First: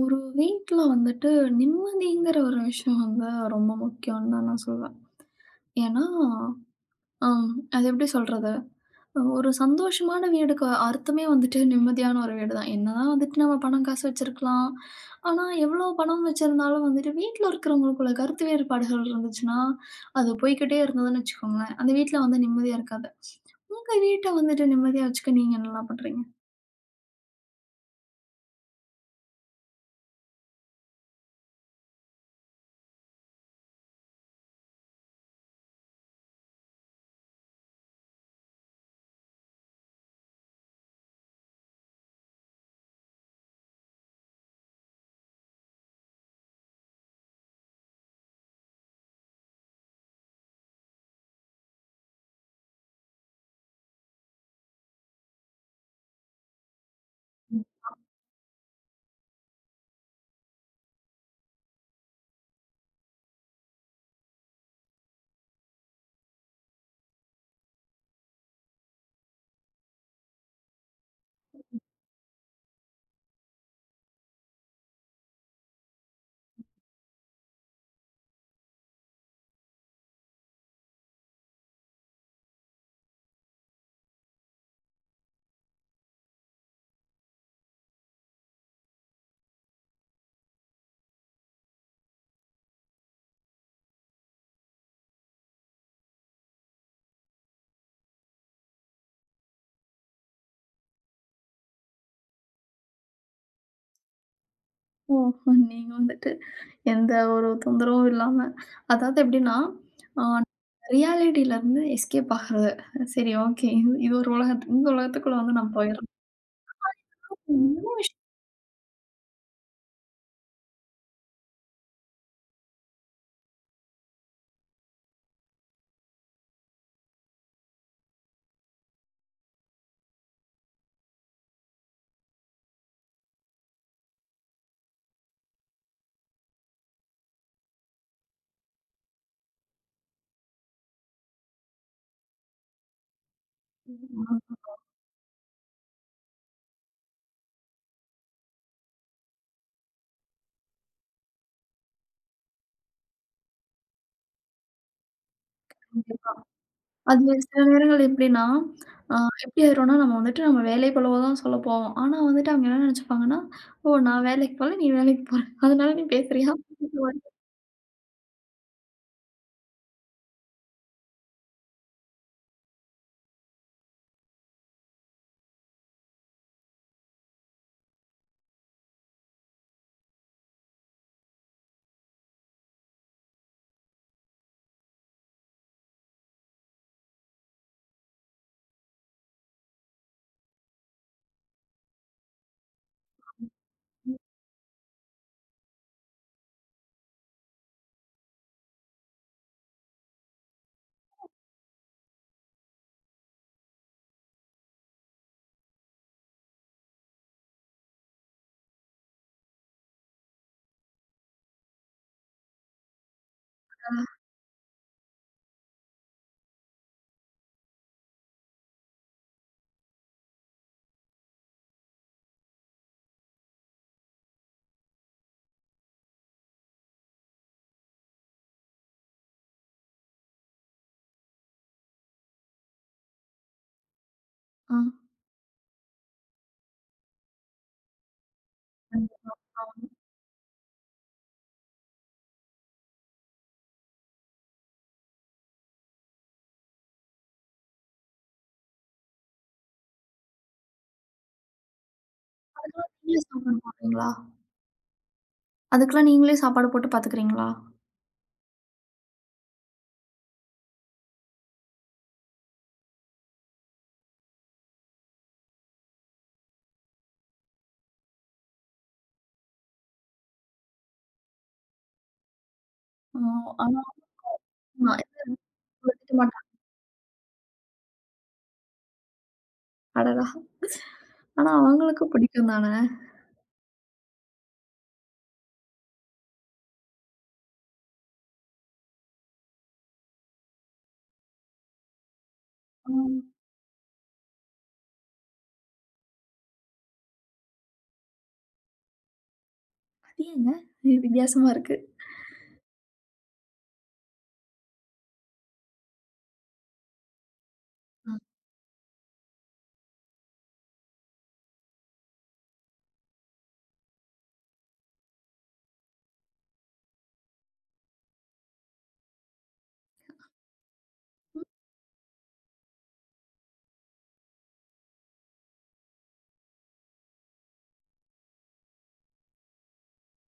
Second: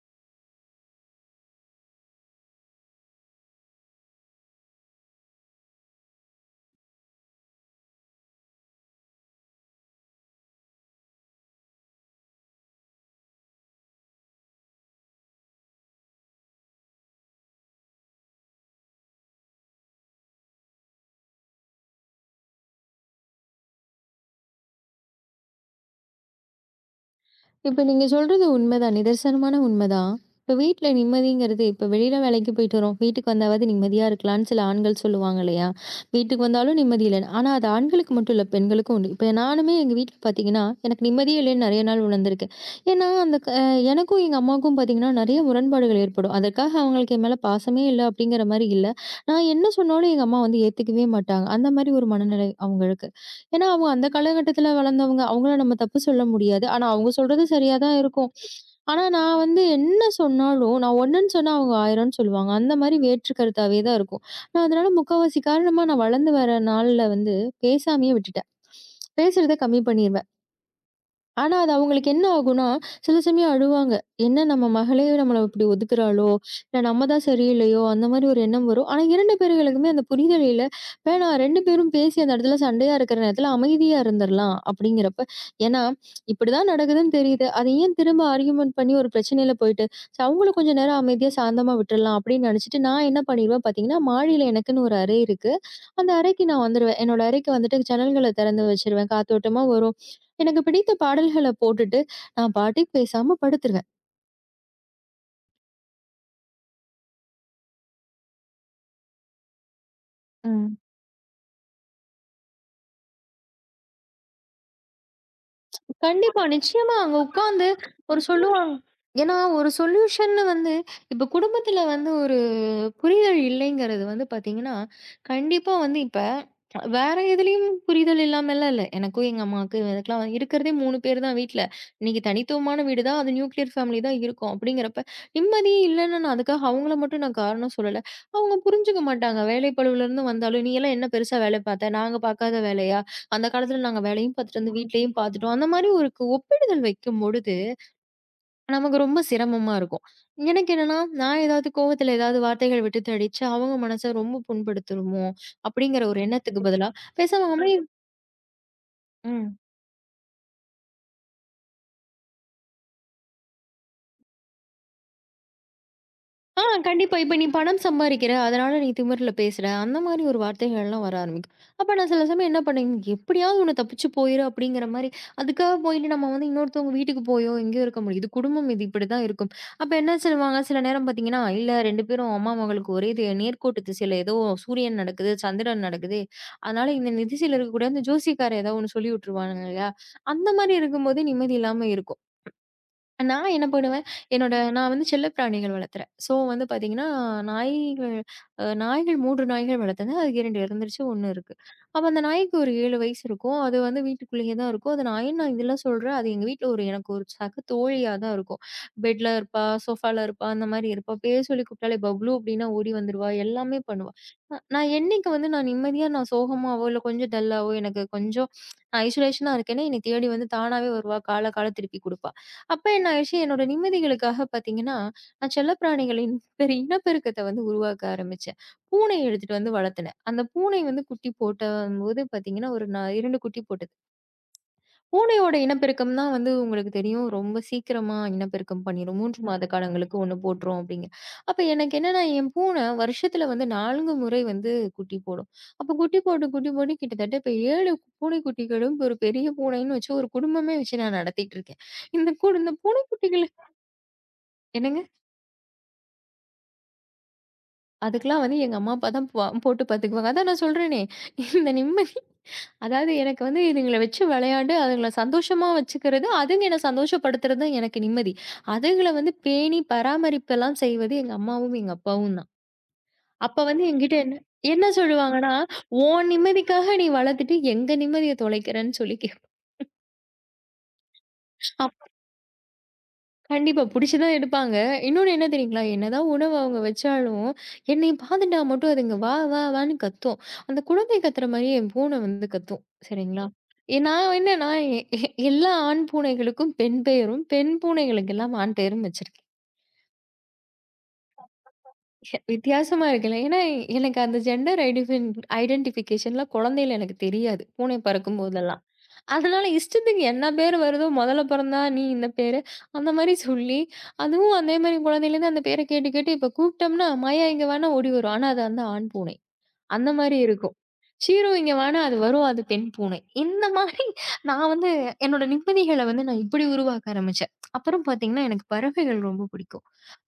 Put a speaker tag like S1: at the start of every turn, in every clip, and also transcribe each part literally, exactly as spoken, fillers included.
S1: ஒரு வீட்ல வந்துட்டு நிம்மதிங்கிற ஒரு விஷயம் வந்து ரொம்ப முக்கியம்னு தான் நான் சொல்வேன். ஏன்னா, அம் அது எப்படி சொல்றது? ஒரு சந்தோஷமான வீடுக்கு அர்த்தமே வந்துட்டு நிம்மதியான ஒரு வீடு தான். என்னதான் வந்துட்டு நம்ம பணம் காசு வச்சிருக்கலாம். ஆனா, எவ்வளோ பணம் வச்சிருந்தாலும் வந்துட்டு வீட்ல இருக்கிறவங்களுக்குள்ள கருத்து வேறுபாடுகள் இருந்துச்சுன்னா, அது போய்க்கிட்டே இருந்ததுன்னு வச்சுக்கோங்களேன், அந்த வீட்ல வந்து நிம்மதியா இருக்காது. உங்க வீட்ட வந்துட்டு நிம்மதியா வச்சுக்க நீங்க என்னலாம் பண்றீங்க?
S2: இப்ப நீங்க சொல்றது உண்மைதான். நிதர்சனமான உண்மைதான். இப்ப வீட்ல நிம்மதிங்கிறது இப்ப வெளியில வேலைக்கு போயிட்டு வரோம். வீட்டுக்கு வந்தாவது நிம்மதியா இருக்கலான்னு சில ஆண்கள் சொல்லுவாங்க இல்லையா? வீட்டுக்கு வந்தாலும் நிம்மதி இல்லன்னு. ஆனா அது ஆண்களுக்கு மட்டும் இல்ல, பெண்களுக்கும் உண்டு. இப்ப நானுமே எங்க வீட்ல பார்த்தீங்கன்னா, எனக்கு நிம்மதியே இல்லன்னு நெறைய நாள் உணர்ந்திருக்கேன். ஏன்னா, அந்த க அஹ் எனக்கும் எங்க அம்மாவுக்கும் பார்த்தீங்கன்னா, நெறைய முரண்பாடுகள் ஏற்படும். அதற்காக அவங்களுக்கு என் மேல பாசமே இல்ல அப்படிங்கிற மாரி இல்ல. நான் என்ன சொன்னாலும் எங்க அம்மா வந்து ஏத்துக்கவே மாட்டாங்க. அந்த மாரி ஒரு மனநிலை அவங்களுக்கு. ஏன்னா, அவங்க அந்த காலகட்டத்துல வளர்ந்தவங்க. அவங்கள நம்ம தப்பு சொல்ல முடியாது. ஆனா, அவங்க சொல்றது சரியா தான் இருக்கும். ஆனா, நான் வந்து என்ன சொன்னாலும், நான் ஒண்ணுன்னு சொன்னா அவங்க ஆயிரம்ன்னு சொல்லுவாங்க. அந்த மாரி வேற்று கருத்தாவே தான் இருக்கும். நான் அதனால முக்காவாசி காரணமா நான் வளர்ந்து வர நாள்ல வந்து பேசாமயே விட்டுட்டேன். பேசுறத கம்மி பண்ணிருவேன். ஆனா, அது அவங்களுக்கு என்ன ஆகும்னா, சில சமயம் அழுவாங்க. என்ன நம்ம மகளே நம்மள இப்படி ஒதுக்குறாளோ! இல்ல நம்ம தான் சரியில்லையோ! அந்த மாரி ஒரு எண்ணம் வரும். ஆனா இரண்டு பேர்களுக்குமே அந்த புரிதல் இல்ல. வேணாம் இரண்டு பேரும் பேசி அந்த இடத்துல சண்டையா இருக்கிற நேரத்துல அமைதியா இருந்துரலாம் அப்படிங்கிறப்ப, ஏன்னா இப்படிதான் நடக்குதுன்னு தெரியுது. அத ஏன் திரும்ப ஆர்கியுமென்ட் பண்ணி ஒரு பிரச்சனையில போயிட்டு, சோ அவங்கள கொஞ்சம் நேரம் அமைதியா சாந்தமா விட்டுறலாம் அப்படின்னு நினைச்சுட்டு, நான் என்ன பண்ணிருவேன் பார்த்தீங்கன்னா, மாடியில எனக்குன்னு ஒரு அறை இருக்கு. அந்த அறைக்கு நான் வந்துருவேன். என்னோட அறைக்கு வந்துட்டு ஜன்னல்கள திறந்து வச்சுருவேன். காத்தோட்டமா வரும். எனக்கு பிடித்த பாடல்கள போட்டுட்டு, நான் பாட்டுக்கு பேசாம படுத்துருவேன்.
S1: ஓ! நீங்க வந்துட்டு எந்த ஒரு தொந்தரவும் இல்லாம, அதாவது எப்படின்னா, ஆ
S2: ம்.
S1: ரியாலிட்டிலருந்து எஸ்கேப் ஆகுறது. சரி ஓகே. இது இது ஒரு உலகத்து இந்த உலகத்துக்குள்ள வந்து நம்ம போயிறோம்.
S2: கண்டிப்பா, நிச்சயமா அங்க உட்காந்து ஒரு சொல்லுவாங்க. ஏன்னா ஒரு சொல்யூஷன்னு வந்து இப்ப குடும்பத்துல வந்து ஒரு புரிதல் இல்லைங்கிறது வந்து பார்த்தீங்கன்னா, கண்டிப்பா வந்து இப்ப வேற எதுலயும் புரிதல் இல்லாமல்லாம் இல்ல. எனக்கும் எங்க அம்மாவுக்கும் எனக்கெல்லாம் இருக்கிறதே மூன்று பேர் தான் வீட்ல. இன்னைக்கு தனித்துவமான வீடு தான். அது நியூக்ளியர் ஃபேமிலி தான் இருக்கும். அப்படிங்கிறப்ப நிம்மதியே இல்லைன்னு நான் அதுக்காக அவங்கள மட்டும் நான் காரணம் சொல்லல. அவங்க புரிஞ்சுக்க மாட்டாங்க. வேலைப்பளுவிலருந்து வந்தாலும், "நீ எல்லாம் என்ன பெருசா வேலை பார்த்த? நாங்க பார்க்காத வேலையா? அந்த காலத்துல நாங்க வேலையும் பார்த்துட்டு வந்து வீட்லயும் பார்த்துட்டோம்." அந்த மாரி ஒரு கு ஒப்பிடுதல் வைக்கும்பொழுது, நமக்கு ரொம்ப சிரமமா இருக்கும். எனக்கு என்னன்னா, நான் ஏதாவது கோவத்துல ஏதாவது வார்த்தைகள் விட்டுத் அடிச்சு, அவங்க மனச ரொம்ப புண்படுத்திருமோ! அப்படிங்கிற ஒரு
S1: கண்டிப்பா.
S2: எண்ணத்துக்கு பதிலா
S1: அது
S2: பேசாம
S1: சில
S2: அமைதி.
S1: நேரங்கள் எப்படின்னா, ஆ
S2: ம்.
S1: எப்படி ஆயிரும்னா, நம்ம வந்துட்டு நம்ம வேலை பளுவ தான் சொல்ல போவோம். ஆனா வந்துட்டு அவங்க என்ன நெனச்சுப்பாங்கன்னா, "ஓ! நான் வேலைக்கு போல, நீ வேலைக்கு போற. அதனால நீ பேசுறியா?"
S2: ஆ கண்டிப்பா. இப்ப நீ பணம் சம்பாரிக்கிற, அதனால நீ திமிர்ல பேசுற, அந்த மாரி ஒரு வார்த்தைகள்லாம் வர ஆரம்பிக்கும். அப்ப நான் சில சமயம் என்ன பண்ணுவேன், எப்படியாவது ஒண்ணு தப்பிச்சு போயிரு அப்படிங்கிற மாரி, அதுக்காக போயிட்டு நம்ம வந்து இன்னொருத்தவங்க வீட்டுக்கு போயோ, எங்கேயோ இருக்க முடியும். இது குடும்பம், இது இப்படிதான் இருக்கும். அப்ப என்ன சொல்லுவாங்க, சில நேரம் பார்த்தீங்கன்னா, இல்ல இரண்டு பேரும் அம்மா, மகளுக்கு ஒரே இது நேர்கோட்டு திசையில ஏதோ சூரியன் நடக்குது, சந்திரன் நடக்குது. அதனால இந்த திசையில இருக்கக்கூடிய அந்த ஜோசியக்காரர் ஏதோ ஒண்ணு சொல்லி விட்டுருவானுங்க இல்லையா? அந்த மாரி இருக்கும்போது நிம்மதி இல்லாம இருக்கும். நான் என்ன பண்ணுவேன், என்னோட நான் வந்து செல்லப்பிராணிகள் வளர்த்துறேன். ஸோ வந்து பார்த்தீங்கன்னா, நாய்கள் அ நாய்கள் மூன்று நாய்கள் வளர்த்தேங்க. அதுக்கு இரண்டு இறந்துருச்சு, ஒன்று இருக்கு. அப்ப அந்த நாய்க்கு ஒரு ஏழு வயசு இருக்கும். அது வந்து வீட்டுக்குள்ளேயே தான் இருக்கும். அது நாய் நான் இதெல்லாம் சொல்றேன். அது எங்க வீட்ல ஒரு எனக்கு ஒரு சக தோழியா தான் இருக்கும். பெட்ல இருப்பா, சோஃபால இருப்பா, அந்த மாரி இருப்பா. பேர் சொல்லி கூப்பிட்டாலே பப்ளூ அப்டின்னா ஓடி வந்துருவா. எல்லாமே பண்ணுவா. அ நான் என்னைக்கு வந்து நான் நிம்மதியா நான் சோகமாவோ, இல்ல கொஞ்சம் டல்லாவோ எனக்கு கொஞ்சம் நான் ஐசோலேஷனா இருக்கேன்னா, என்னை தேடி வந்து தானாவே வருவா. கால கால திருப்பி குடுப்பா. அப்ப என்ன ஆயிடுச்சு, என்னோட நிம்மதிகளுக்காக பார்த்தீங்கன்னா, நான் செல்லப்பிராணிகளின் பெரிய இனப்பெருக்கத்த வந்து உருவாக்க ஆரம்பிச்சேன். பூனைய எடுத்துட்டு வந்து வளர்த்துனேன். அந்த பூனை வந்து குட்டி போட்டம்போது பார்த்தீங்கன்னா, ஒரு நா இரண்டு குட்டி போட்டது.
S1: ஆ.
S2: பூனையோட இனப்பெருக்கம் தான் வந்து உங்களுக்கு தெரியும், ரொம்ப சீக்கிரமா இனப்பெருக்கம் பண்ணிரும்.
S1: கண்டிப்பா.
S2: மூன்று மாத காலங்களுக்கு ஒன்று போட்டுரும் அப்டிங்க. அப்ப எனக்கு என்னன்னா, என் பூனை வருஷத்துல வந்து நான்கு முறை வந்து குட்டி போடும். அப்ப குட்டி போட்டு, குட்டி போட்டு கிட்டத்தட்ட இப்ப ஏழு பூனைக்குட்டிகளும், ஒரு பெரிய பூனைன்னு வச்சு ஒரு குடும்பமே வச்சு நான் நடத்திட்டு இருக்கேன். இந்த கு இந்த
S1: நீங்களே
S2: பூனைக்குட்டிகள்
S1: சாப்பாடு போடுறீங்களா?
S2: என்னங்க?
S1: அதுக்கெல்லாம் நீங்களே சாப்பாடு போட்டு பாத்துக்கிறீங்களா?
S2: அதுக்கெல்லாம் வந்து எங்க அம்மா, அப்பா தான் பா போட்டு பார்த்துக்குவாங்க. அதான் நான் சொல்றேனே, இந்த நிம்மதி அதாவது எனக்கு வந்து இதுங்கள வச்சு விளையாண்டு, அதுங்கள சந்தோஷமா வச்சுக்கிறது, அதுங்க என்ன சந்தோஷப்படுத்துறது தான் எனக்கு நிம்மதி. அதுங்கள வந்து பேணி பராமரிப்பெல்லாம் செய்வது எங்க அம்மாவும், எங்க அப்பாவும் தான்.
S1: ஓ!
S2: அப்ப
S1: ஆனா
S2: வந்து என்கிட்ட என்ன என்ன சொல்லுவாங்கன்னா, "உன் நிம்மதிக்காக நீ வளர்த்துட்டு எங்க நிம்மதிய தொலைக்கிறன்னு" சொல்லி
S1: அடடா! ஆனா
S2: கேப்
S1: அவங்களுக்கும் பிடிக்கும் தானே!
S2: கண்டிப்பா. புடிச்சு தான் எடுப்பாங்க. இன்னொன்னு என்ன தெரியுங்களா? என்னதான் உணவு அவங்க வச்சாலும், என்னைய பார்த்துட்டா மட்டும் அதுங்க வா வா வான்னு கத்தும். அந்த குழந்தை கத்துற மாரியே என் பூனை வந்து கத்தும்.
S1: ஆ
S2: சரிங்களா? எ நான் என்னன்னா எ எ- எல்லா ஆண் பூனைகளுக்கும் பெண் பெயரும், பெண் பூனைகளுக்கு எல்லாம் ஆண் பெயரும் வச்சிருக்கேன்.
S1: அது ஏங்க? இது வித்தியாசமா இருக்கு.
S2: எ- வித்தியாசமா இருக்குல்ல. ஏன்னா எனக்கு அந்த ஜெண்டர் ஐடிஃபன் ஐடென்டிஃபிகேஷன்லாம் குழந்தையில எனக்கு தெரியாது. பூனை
S1: ஆ
S2: பறக்கும் போதெல்லாம். அதனால இஷ்டத்துக்கு என்ன பேர் வருதோ முதல்ல பிறந்தா நீ இந்த பேரு. அந்த மாரி சொல்லி, அதுவும் அதே மாரி குழந்தையிலேருந்து அந்த பேர கேட்டு, கேட்டு இப்ப கூப்பிட்டோம்னா, "மாயா இங்க வான்னா" ஓடி வரும். ஆனா அது வந்து ஆண் பூனை. அந்த மாரி இருக்கும். "சீரு இங்க வான்னா" அது வரும். அது பெண் பூனை. இந்த மாரி நான் வந்து என்னோட நிம்மதிகள வந்து நான் இப்படி உருவாக்க ஆரம்பிச்சேன். அப்புறம் பார்த்தீங்கன்னா, எனக்கு பறவைகள் ரொம்ப பிடிக்கும்.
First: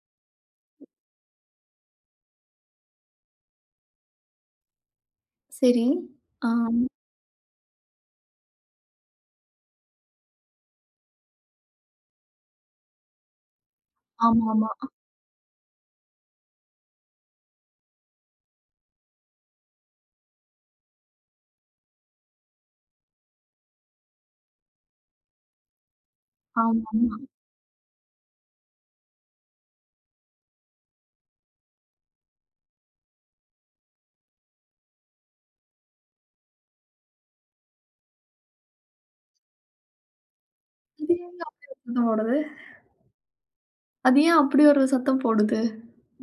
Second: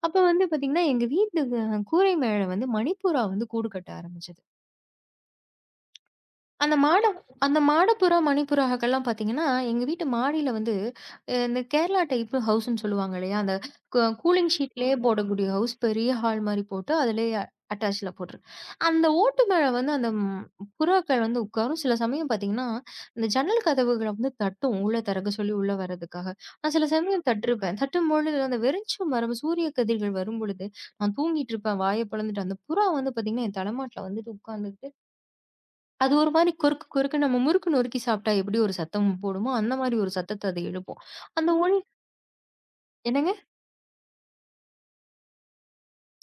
S2: அப்ப வந்து பார்த்தீங்கன்னா, எங்க வீட்டு அ கூரை மேல வந்து மணிப்புறா வந்து கூடு கட்ட ஆரம்பிச்சது.
S1: சரி. ஆ
S2: அந்த மாட அந்த மாடப்புறா, மணிப்புறாக்கள்லாம் பார்த்தீங்கன்னா, எங்க வீட்டு மாடியில வந்து அ இந்த கேரளா டைப்பு ஹவுஸ்ன்னு சொல்லுவாங்க இல்லையா? அந்த கூ கூலிங்
S1: ஆமாமா,
S2: ஷீட்லயே போடக்கூடிய ஹவுஸ் பெரிய ஹால் மாரி போட்டு, அதிலேயே அட்டாச்ல போட்டுருக்கு. அந்த ஓட்டு மேல வந்து அந்த ம் புறாக்கள் வந்து உட்காரும். சில சமயம் பார்த்தீங்கன்னா, இந்த ஜன்னல் கதவுகள வந்து தட்டும். உள்ள திறக்க சொல்லி உள்ள வர்றதுக்காக. நான் சில
S1: ஆமா.
S2: சமயம் தட்டிருப்பேன். தட்டும்பொழுது அந்த வெளிச்சம் வரும் சூரிய கதிர்கள் வரும்பொழுது, நான் தூங்கிட்டு இருப்பேன். வாய பொளந்துட்டு. அந்த புறா வந்து பார்த்தீங்கன்னா, என் தலைமாட்ல வந்துட்டு உட்கார்ந்துட்டு அது ஒரு மாரி கொறுக்கு கொறுக்கு நம்ம முறுக்கு நொறுக்கி சாப்பிட்டா எப்படி ஒரு சத்தம் போடுமோ, அந்த மாரி ஒரு சத்தத்த அது எழுப்பும்.
S1: அது ஏங்க
S2: அந்த
S1: அப்படி ஒரு
S2: ஒலி
S1: சத்தம் போடுது?
S2: என்னங்க?
S1: அது ஏன் அப்படி ஒரு சத்தம் போடுது?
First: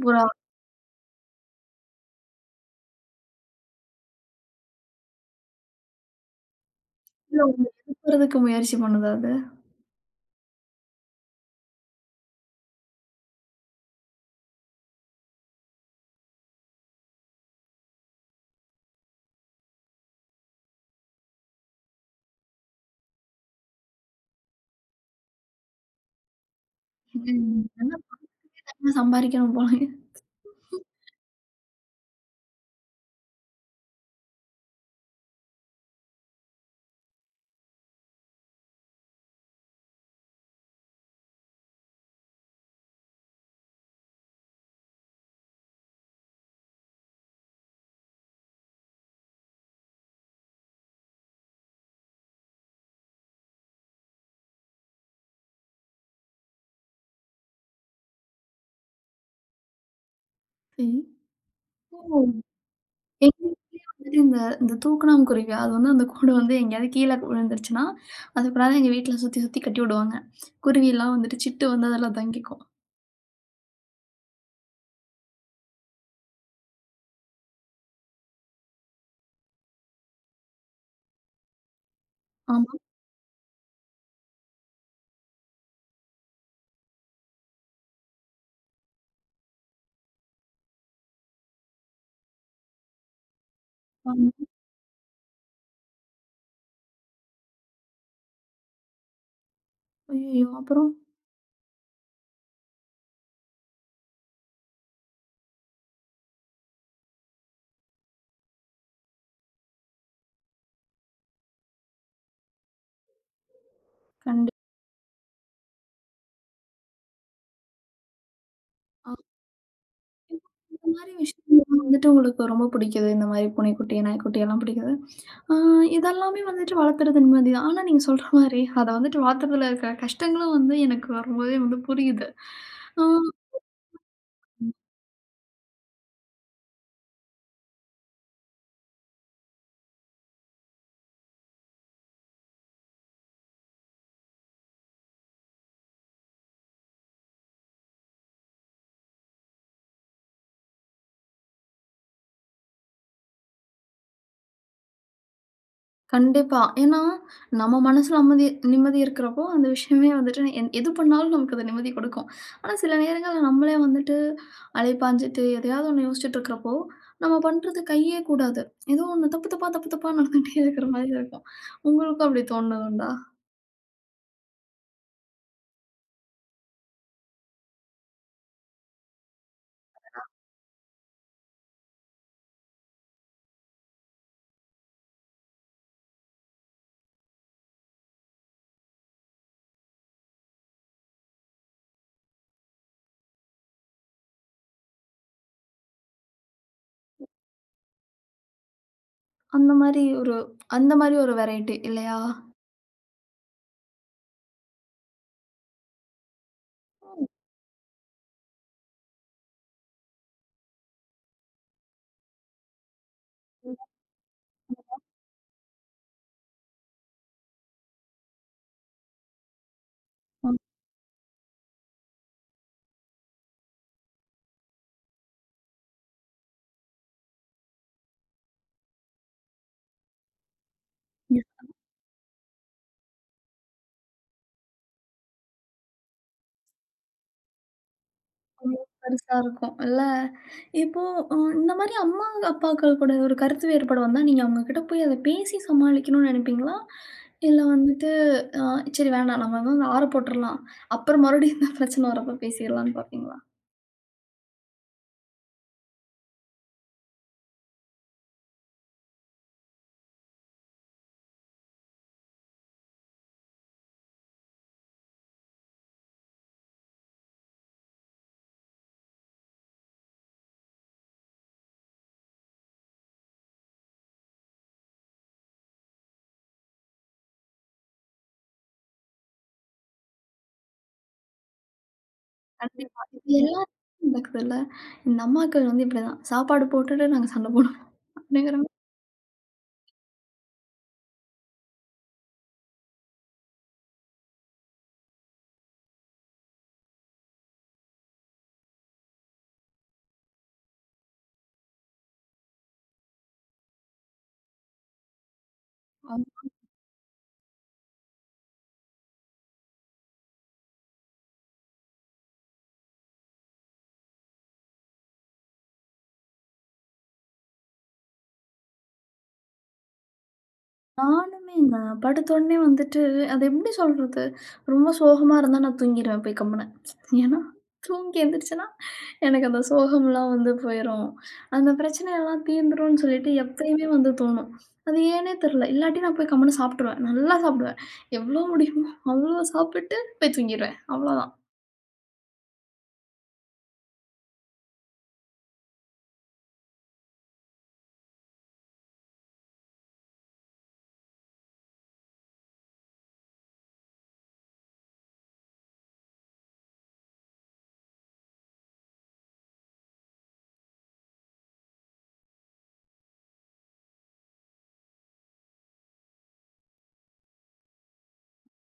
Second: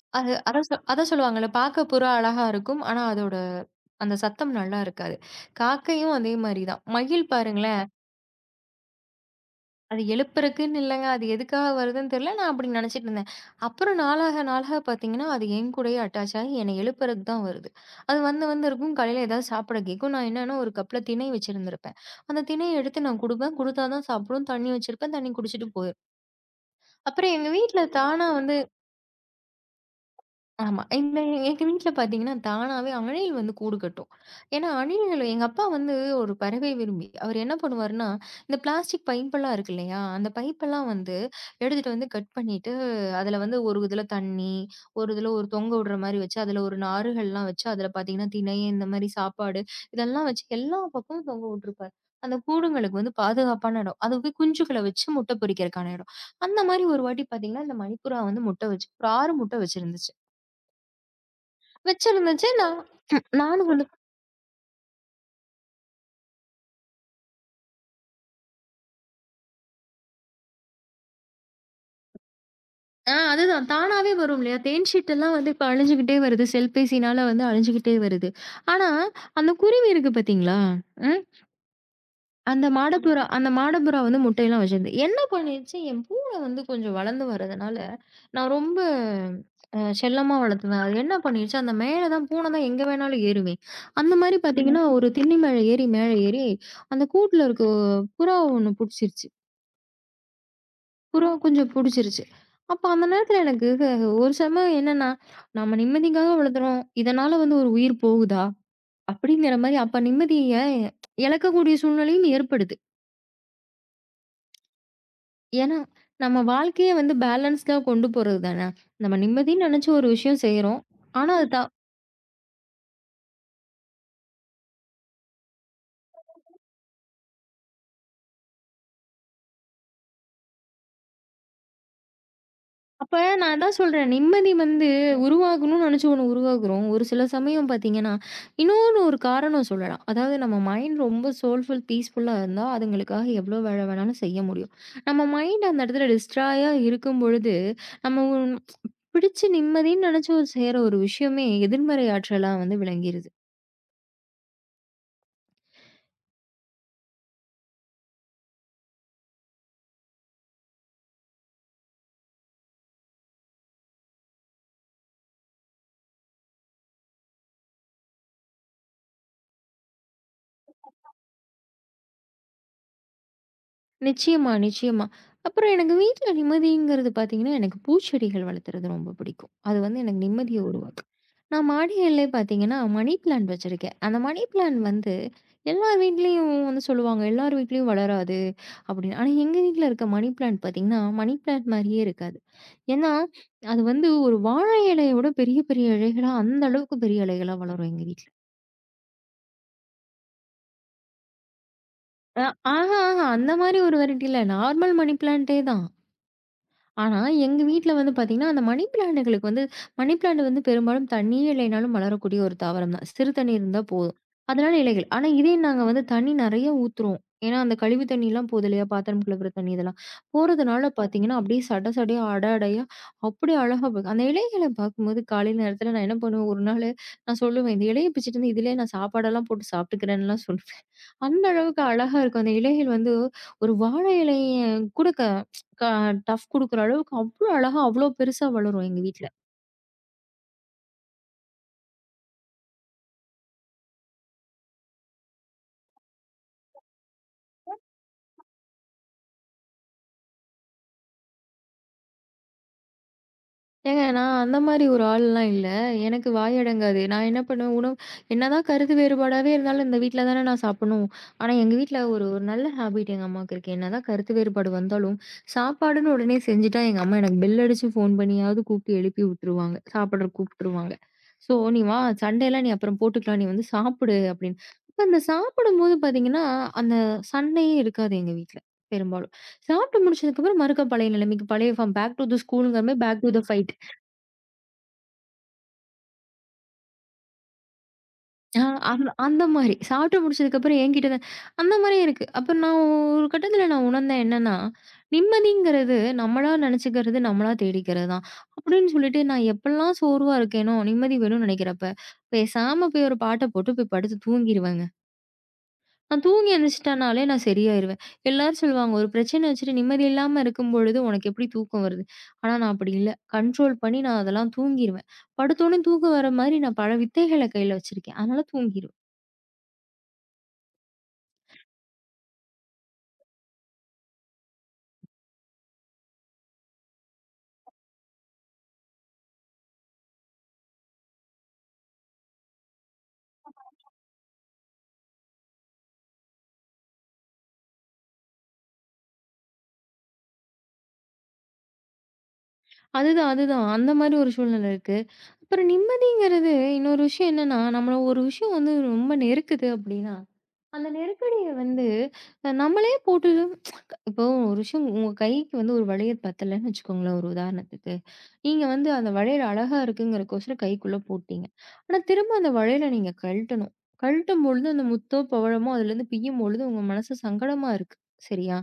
S1: புறா
S2: அது அதான் சொ அதான் சொல்லுவாங்கல்ல, பார்க்க புறா அழகா இருக்கும். ஆனா அதோட அந்த சத்தம் நல்லா இருக்காது. காக்கையும் அதே மாரி தான். மயில்
S1: உள்ள
S2: பாருங்களேன்.
S1: ஒதுங்குறதுக்கு முயற்சி பண்ணுதா அது?
S2: அது எழுப்புறக்குன்னு இல்லங்க. அது எதுக்காக வருதுன்னு தெரியல. நான் அப்படி நெனச்சிட்டு இருந்தேன். அப்புறம் நாளாக நாளாக பார்த்தீங்கன்னா, அது என் கூடயே அட்டாச் ஆகி என்னை எழுப்புறக்கு தான் வருது. அது வந்து வந்து இருக்கும். காலையில ஏதாவது சாப்பிட கேட்கும். நான் என்னன்னா ஒரு கப்ல திணை வச்சிருந்திருப்பேன். அந்த திணைய எடுத்து நான் குடுப்பேன். குடுத்தா தான் சாப்பிடும். தண்ணி வச்சிருப்பேன். தண்ணி குடிச்சிட்டு போயிரும். அப்புறம் எங்க
S1: ஏங்க
S2: வீட்ல
S1: நல்லா
S2: தானா வந்து
S1: தனியா சம்பாரிக்கணும் போலயே.
S2: ஆமா. இந்த எங்க வீட்ல பார்த்தீங்கன்னா, தானாவே அணில் வந்து கூடு கட்டும். ஏன்னா, அணில்கள் எங்க அப்பா வந்து ஒரு பறவை விரும்பி. அவர் என்ன பண்ணுவாருன்னா, இந்த பிளாஸ்டிக் பைப்பெல்லாம் இருக்கு இல்லையா? அந்த பைப்பெல்லாம் வந்து எடுத்துட்டு வந்து கட் பண்ணிட்டு, அதில வந்து ஒரு இதில தண்ணி, ஒரு இதில ஒரு தொங்க விடுற மாரி வச்சு, அதில ஒரு நாறுகள்லாம் வச்சு, அதில பார்த்தீங்கன்னா, திணை இந்த மாரி சாப்பாடு இதெல்லாம் வச்சு எல்லா பக்கமும் தொங்க விட்டுருப்பாரு. அந்த கூடுங்களுக்கு வந்து பாதுகாப்பான இடம். அது போய் குஞ்சுகள வச்சு முட்டை பொரிக்கிறக்கான இடம். அந்த மாரி ஒரு வாட்டி பார்த்தீங்கன்னா, இந்த மணிப்புறா வந்து முட்டை வச்சு ஒரு ஆறு முட்டை வச்சிருந்துச்சு.
S1: சரி. ஓ!
S2: வச்சிருந்துச்சு. நான் ம், நானும்
S1: எங்களுக்கு
S2: வந்து
S1: வந்துட்டு இந்த இந்த தூக்கணாங்குருவி அது வந்து அந்த கூடு வந்து எங்கேயாவது கீழ விழுந்துருச்சுன்னா, அது கொண்டாந்து எங்க வீட்ல சுத்தி சுத்தி கட்டி விடுவாங்க. குருவிலாம் வந்துட்டு சிட்டு வந்து அதுல தங்கிக்கும்.
S2: ஆ அதுதான். தானாவே வரும் இல்லையா? தேன் சீட்டெல்லாம் வந்து இப்ப அழிஞ்சுகிட்டே வருது. செல்பேசினால வந்து அழிஞ்சுகிட்டே வருது. ஆனா, அந்த குருவி இருக்கு பாத்தீங்களா? ம். அந்த
S1: ஆமா.
S2: ஆமா. மாடப்புறா அந்த மாடப்புறா வந்து முட்டையெல்லாம் வச்சிருந்தது. என்ன பண்ணிருச்சு, என் பூனை வந்து கொஞ்சம் வளர்ந்து வரதுனால, நான் ரொம்ப அ செல்லமா வளர்த்துவேன். அது என்ன பண்ணிருச்சு, அந்த மேல தான் பூனை தான் எங்க வேணாலும் ஏறுமே. அந்த
S1: ஆமா.
S2: மாரி ம். பாத்தீங்கன்னா, ஒரு திண்ணை மேல ஏறி மேல ஏறி, அந்த கூட்டுல இருக்க புறா ஒண்ணு புடிச்சிருச்சு.
S1: ஐயய்யோ! அப்புறம்?
S2: புறா கொஞ்சம் புடிச்சிருச்சு. அப்ப அந்த நேரத்துல எனக்கு ஹ- ஒரு சமயம் என்னன்னா, நம்ம நிம்மதிக்காக வளர்த்துறோம். இதனால வந்து ஒரு உயிர் போகுதா? அப்படிங்கிற மாரி அப்ப நிம்மதிய இழக்கக்கூடிய சூழ்நிலையும் ஏற்படுது.
S1: கண்டிப்பா.
S2: ஏன்னா, நம்ம வாழ்க்கைய வந்து பேலன்ஸ்டா கொண்டு போறது தான. நம்ம நிம்மதின்னு நெனச்சு ஒரு விஷயம் செய்றோம்.
S1: இந்த மாரி
S2: ஆனா அது த
S1: விஷயங்கள்லாம் வந்துட்டு உங்களுக்கு ரொம்ப பிடிக்குது. இந்த மாரி பூனைக்குட்டி, நாய்க்குட்டி எல்லாம் பிடிக்குது. ஆ. இதெல்லாமே வந்துட்டு வளர்த்துறது நிம்மதி தான். ஆனா நீங்க சொல்ற மாரி அத வந்துட்டு வளர்த்துறதுல இருக்கிற கஷ்டங்களும் வந்து எனக்கு ரொம்பவே வந்து புரியுது. ஆ
S2: அப்ப நான் அதான் சொல்றேன். நிம்மதி வந்து உருவாகணும்னு நெனச்சு ஒண்ணு உருவாகுறோம். ஒரு சில சமயம் பார்த்தீங்கன்னா, இன்னொன்னு ஒரு காரணம் சொல்லலாம். அதாவது நம்ம மைண்ட் ரொம்ப சோல்ஃபுல், பீஸ்ஃபுல்லா இருந்தா, அதுங்களுக்காக எவ்வளோ வேலை வேணாலும் செய்ய முடியும். நம்ம மைண்ட் அந்த இடத்துல டிஸ்ட்ராயா இருக்கும் பொழுது, நம்ம ஒ பிடிச்சு நிம்மதின்னு நெனச்சு செய்ற ஒரு விஷயமே எதிர்மறை ஆற்றலா வந்து விளங்கிருது.
S1: கண்டிப்பா. ஏன்னா நம்ம மனசுல அமைதி நிம்மதி இருக்கிறப்போ, அந்த விஷயமே வந்துட்டு என் எது பண்ணாலும் நமக்கு அது நிம்மதி கொடுக்கும். ஆனா சில நேரங்கள்ல நம்மளே வந்துட்டு அலைப்பாஞ்சுட்டு எதையாவது ஒண்ணு யோசிச்சுட்டு இருக்கிறப்போ, நம்ம பண்றது கையே கூடாது. ஏதோ ஒண்ணு தப்பு தப்பா, தப்பு தப்பா நடந்துகிட்டே இருக்கிற மாரி இருக்கும். உங்களுக்கும் அப்படி தோணுனது உண்டா?
S2: நிச்சயமா, நிச்சயமா. அப்புறம் எனக்கு வீட்ல நிம்மதிங்கிறது பார்த்தீங்கன்னா, எனக்கு பூச்செடிகள் வளர்த்துறது ரொம்ப பிடிக்கும். அது வந்து எனக்கு நிம்மதிய உருவாக்கும். நான் மாடிகள்லே பார்த்தீங்கன்னா, மணி பிளான்ட் வச்சிருக்கேன். அந்த மணி பிளான்ட் வந்து எல்லார் வீட்லயும் வந்து சொல்லுவாங்க, எல்லார் வீட்லயும் வளராது அப்படின்னு. ஆனா எங்க வீட்ல இருக்க மணி பிளான்ட் பார்த்தீங்கன்னா, மணி பிளான்ட் மாரியே இருக்காது. ஏன்னா, அது வந்து ஒரு வாழை இலையோட பெரிய பெரிய இலைகளா அந்த அளவுக்கு பெரிய இலைகளா வளரும் எங்க வீட்ல.
S1: அந்த மாரி ஒரு அந்த மாரி ஒரு வெரைட்டி இல்லையா?
S2: அ ஆஹா, ஆஹா அந்த மாரி ஒரு வெரைட்டி இல்ல. நார்மல் மணி பிளான்ட்டே தான். ஆனா, எங்க வீட்ல வந்து பார்த்தீங்கன்னா, அந்த மணி பிளான்ட்டுகளுக்கு வந்து மணி பிளான்ட் வந்து பெரும்பாலும் தண்ணியே இல்லைனாலும் வளரக்கூடிய ஒரு தாவரம் தான். சிறு தண்ணி இருந்தா போதும். அதனால இலைகள். ஆனா, இதே நாங்க வந்து தண்ணி நெறைய ஊத்துறோம். ஏன்னா, அந்த கழிவு தண்ணிலாம் போகுது இல்லையா? பாத்திரம் கழுவுற தண்ணி இதெல்லாம்.
S1: ம்.
S2: போறதுனால பார்த்தீங்கன்னா, அப்படியே சட சடையா, அட அடையா அப்படியே அழகா போகும். அந்த இலைகள பார்க்கும்போது காலையில நேரத்தில நான் என்ன பண்ணுவேன், ஒரு நாளு நான் சொல்லுவேன், "இந்த இலைய பிச்சுட்டு வந்து இதிலயே நான் சாப்பாடெல்லாம் போட்டு சாப்பிட்டுக்கிறேன்லாம்" சொல்லுவேன். அந்த அளவுக்கு அழகா இருக்கும். அந்த இலைகள் வந்து ஒரு வாழை இலைய கூட க க டஃப் குடுக்குற அளவுக்கு அவ்ளோ அழகா, அவ்ளோ பெருசா
S1: எப்பவுமே
S2: வளரும் எங்க வீட்ல.
S1: பெருசா இருக்கும் இல்ல? இப்போ அ இந்த மாரி அம்மா, அப்பாக்கள் கூட ஒரு கருத்து வேறுபாடு வந்தா, நீங்க அவங்க கிட்ட போய் அத பேசி சமாளிக்கணும்னு நெனைப்பீங்களா? இல்ல வந்துட்டு அ சரி வேணாம் நம்ம வந்து ஆற போட்டுறலாம். அப்புறம் மறுபடியும் இந்த பிரச்சனை வரப்ப பேசிறலாம்ன்னு பாப்பீங்களா?
S2: ஏங்க நான் அந்த மாரி ஒரு ஆள்லாம் இல்ல. எனக்கு வாய் அடங்காது. நான் என்ன பண்ணுவேன், உணவு என்னதான் கருத்து வேறுபாடாவே இருந்தாலும் இந்த வீட்ல தானே நான் சாப்பிடணும். ஆனா எங்க வீட்ல ஒரு ஒரு நல்ல ஹேபிட் எங்க அம்மாவுக்கு இருக்கு. என்னதான் கருத்து வேறுபாடு வந்தாலும், சாப்பாடுன்னு உடனே செஞ்சுட்டா எங்க அம்மா எனக்கு பெல் அடிச்சு ஃபோன் பண்ணியாவது கூப்பிட்டு எழுப்பி விட்டுருவாங்க. சாப்பிட கூப்பிட்டுருவாங்க. "ஸோ நீ வா, சண்டையெல்லாம் நீ அப்புறம் போட்டுக்கலாம். நீ வந்து சாப்பிடு" அப்படின்னு. அப்ப அந்த சாப்பிடும்போது பார்த்தீங்கன்னா, அந்த சண்டையே இருக்காது எங்க வீட்ல பெரும்பாலும். சாப்பிட்டு முடிச்சதுக்கப்புறம் மறுக்கா பழைய நிலைமைக்கு, பழைய ஃபார்ம் பேக் டூ த ஸ்கூலுங்கிற மாரி
S1: கண்டிப்பா.
S2: பேக்
S1: இது
S2: டூ த ஃபைட்.
S1: எல்லாரும் நடக்குதுல்ல. இந்த அம்மாக்கள் வந்து இப்படிதான். சாப்பாடு போட்டுட்டு நாங்க சண்டை போடுவோம். அப்படிங்கிற
S2: ஆ அந்த அந்த மாரி. சாப்பிட்டு முடிச்சதுக்கப்புறம் என்கிட்ட தான் அந்த மாரி இருக்கு. அப்ப நான் ஒரு கட்டத்தில நான் உணர்ந்தேன் என்னன்னா, நிம்மதிங்கிறது நம்மளா நெனச்சுக்கிறது, நம்மளா தேடிக்கிறது தான். அப்படின்னு சொல்லிட்டு நான் எப்பலாம் சோர்வா இருக்கேனோ, நிம்மதி வேணும்னு நெனைக்கிறப்ப, பேசாம போய் ஒரு பாட்ட போட்டு போய் படுத்து தூங்கிருவேங்க. நான்
S1: மாரி.
S2: தூங்கி எந்திரிச்சுட்டனாலே நான் சரியாயிருவேன். எல்லாரும் சொல்லுவாங்க, "ஒரு பிரச்சனை வச்சுட்டு நிம்மதி இல்லாம இருக்கும் பொழுது உனக்கு எப்படி தூக்கம் வருது?" ஆனா நான் அப்படி இல்ல. கண்ட்ரோல் பண்ணி நான் அதெல்லாம் தூங்கிருவேன். படுத்தோனே தூக்கம் வர மாரி நான் பல வித்தைகள கையில வச்சிருக்கேன். அதனால தூங்கிருவேன்.
S1: நானுமேங்க. படுத்தோனே வந்துட்டு அது எப்படி சொல்றது? ரொம்ப சோகமா இருந்தா நான் தூங்கிருவேன் போய் கம்முனு. ஏன்னா, தூங்கி எந்திரிச்சேன்னா, எனக்கு அந்த சோகம்லாம் வந்து போயிரும். அந்த பிரச்சனையெல்லாம் தீந்துரும்ன்னு சொல்லிட்டு எப்பயுமே வந்து தோணும். அது ஏன்னே தெரியல. இல்லாட்டி நான் போய் கம்முனு சாப்ட்டுருவேன். நல்லா சாப்பிடுவேன். எவ்வளோ முடியுமோ அவ்வளோ சாப்பிட்டு போய் தூங்கிருவேன். அவ்வளோதான்.
S2: அதுதான், அதுதான். அந்த மாரி ஒரு சூழ்நிலை இருக்கு. அப்புறம் நிம்மதிங்கிறது இன்னொரு விஷயம் என்னன்னா, நம்மள ஒரு விஷயம் வந்து ரொம்ப நெருக்குது அப்படின்னா, அந்த நெருக்கடிய வந்து அ நம்மளே போட்டு இப்போ ஒரு விஷயம் உங்க கைக்கு வந்து ஒரு வளையல் பத்தலன்னு வச்சுக்கோங்களேன், ஒரு உதாரணத்துக்கு. நீங்க வந்து அந்த வளையல் அழகா இருக்குங்கிறக்கோசரம் கைக்குள்ள போட்டீங்க. ஆனா திரும்ப அந்த வளையல நீங்க கழட்டணும். கழட்டும் பொழுது அந்த முத்தோ, பவழமோ அதுலேருந்து பிய்யும் பொழுது உங்க மனசு சங்கடமா இருக்கு. சரியா?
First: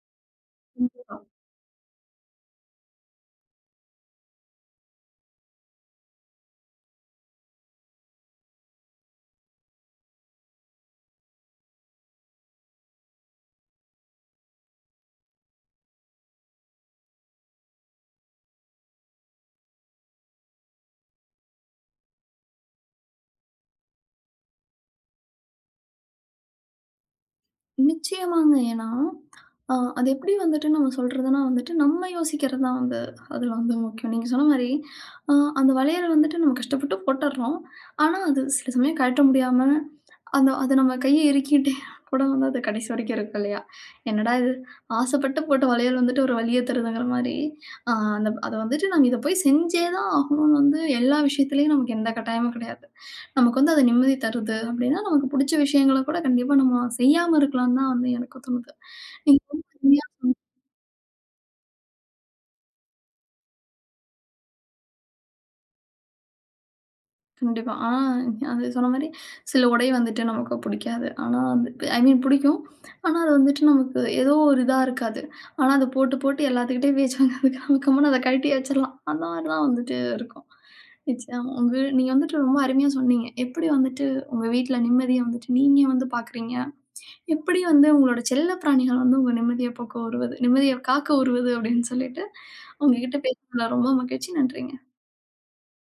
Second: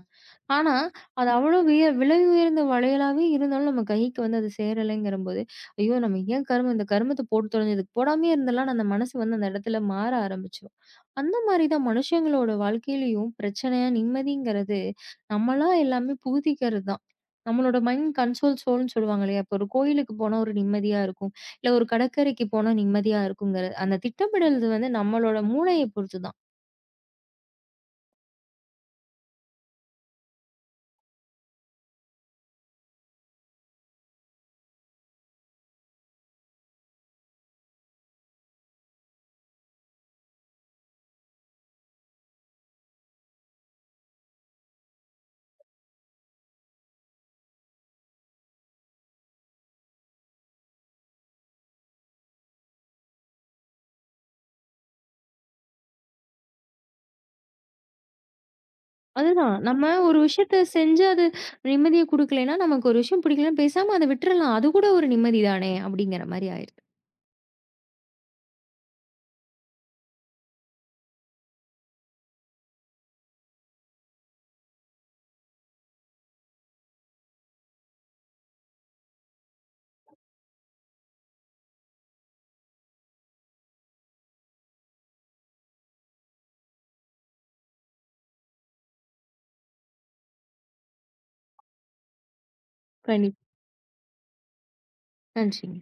S2: ஆனா, அது அவ்வளோ விய விலை உயர்ந்த வளையலாவே இருந்தாலும் நம்ம கைக்கு வந்து அது சேரலைங்கிறம்போது, ஐயோ! நம்ம ஏன் கருமம் இந்த கருமத்த போட்டு தொலைஞ்சதுக்கு போடாமயே இருந்தரலான்னு அந்த மனசு வந்து அந்த இடத்துல மாற ஆரம்பிச்சுரும். அந்த மாரி தான் மனுஷங்களோட வாழ்க்கையிலயும் பிரச்சனை, நிம்மதிங்கிறது நம்மளா எல்லாமே புகுத்திக்கிறது தான். நம்மளோட மைண்ட் கண்ட்ரோல் சோல்ன்னு சொல்லுவாங்க இல்லையா? இப்போ ஒரு கோயிலுக்கு போனா ஒரு நிம்மதியா இருக்கும். இல்ல ஒரு கடற்கரைக்கு போனா நிம்மதியா இருக்குங்கிற அந்த திட்டமிடல் வந்து நம்மளோட மூளைய பொறுத்து தான்.
S1: நிச்சயமாங்க. ஏன்னா, அ அது எப்படி வந்துட்டு நம்ம சொல்றதுன்னா வந்துட்டு, நம்ம யோசிக்கிறது தான் வந்து அதில வந்து முக்கியம். நீங்க சொன்ன மாரி, அ அந்த வளையல் வந்துட்டு நம்ம கஷ்டப்பட்டு போட்டுர்றோம். ஆனா, அது சில சமயம் கழட்ட முடியாம அந்த அது நம்ம கைய இறுக்கிட்டே கூட வந்து அது கடைசி வரைக்கும் இருக்கும் இல்லையா? என்னடா இது! ஆசைப்பட்டு போட்ட வளையல் வந்துட்டு ஒரு வலிய தருதுங்கிற மாரி, அ அந்த அத வந்துட்டு நம்ம இத போய் செஞ்சே தான் ஆகணும்னு வந்து எல்லா விஷயத்துலயும் நமக்கு எந்த கட்டாயமும் கிடையாது. நமக்கு வந்து அது நிம்மதி தருது அப்டின்னா, நமக்கு புடிச்ச விஷயங்கள கூட கண்டிப்பா நம்ம செய்யாம இருக்கலாம்னு தான் வந்து எனக்கு தோணுது. நீங்க
S2: அதுதான்.
S1: ரொம்ப
S2: நம்ம
S1: அருமையா
S2: ஒரு
S1: சொன்னீங்க.
S2: விஷயத்த செஞ்சு அது நிம்மதிய குடுக்கலைன்னா, நமக்கு ஒரு விஷயம் பிடிக்கலன்னா பேசாம அத விட்டுறலாம். அது கூட ஒரு நிம்மதி தானே! அப்படிங்கிற மாரி ஆயிருது.
S1: கண்டிப்பா. ஆனா, அது சொன்ன மாரி, சில உடை வந்துட்டு நமக்கு புடிக்காது. ஆனா வந்து ஐ மீன் புடிக்கும். ஆனா அது வந்துட்டு நமக்கு ஏதோ ஒரு இதா இருக்காது. ஆனா அத போட்டு, போட்டு எல்லாத்துக்கிட்டயும் பேச்சு வாங்குறதுக்கு நம்ம கம்முனு அத கழட்டி வச்சுரலாம். அந்த மாரி தான் வந்துட்டு இருக்கும். நிச்சயமா. உங்க நீங்க வந்துட்டு ரொம்ப அருமையா சொன்னீங்க. எப்படி வந்துட்டு உங்க வீட்ல நிம்மதிய வந்துட்டு நீங்க வந்து பாக்குறீங்க? எப்படி வந்து உங்களோட செல்ல பிராணிகள் வந்து உங்க நிம்மதிய போக்க உருவுது நிம்மதிய காக்க உருவுது அப்படின்னு சொல்லிட்டு, உங்ககிட்ட
S2: கண்டிப்
S1: பேசுனதுல ரொம்ப மகிழ்ச்சி. நன்றிங்க.
S2: நன்றிங்க.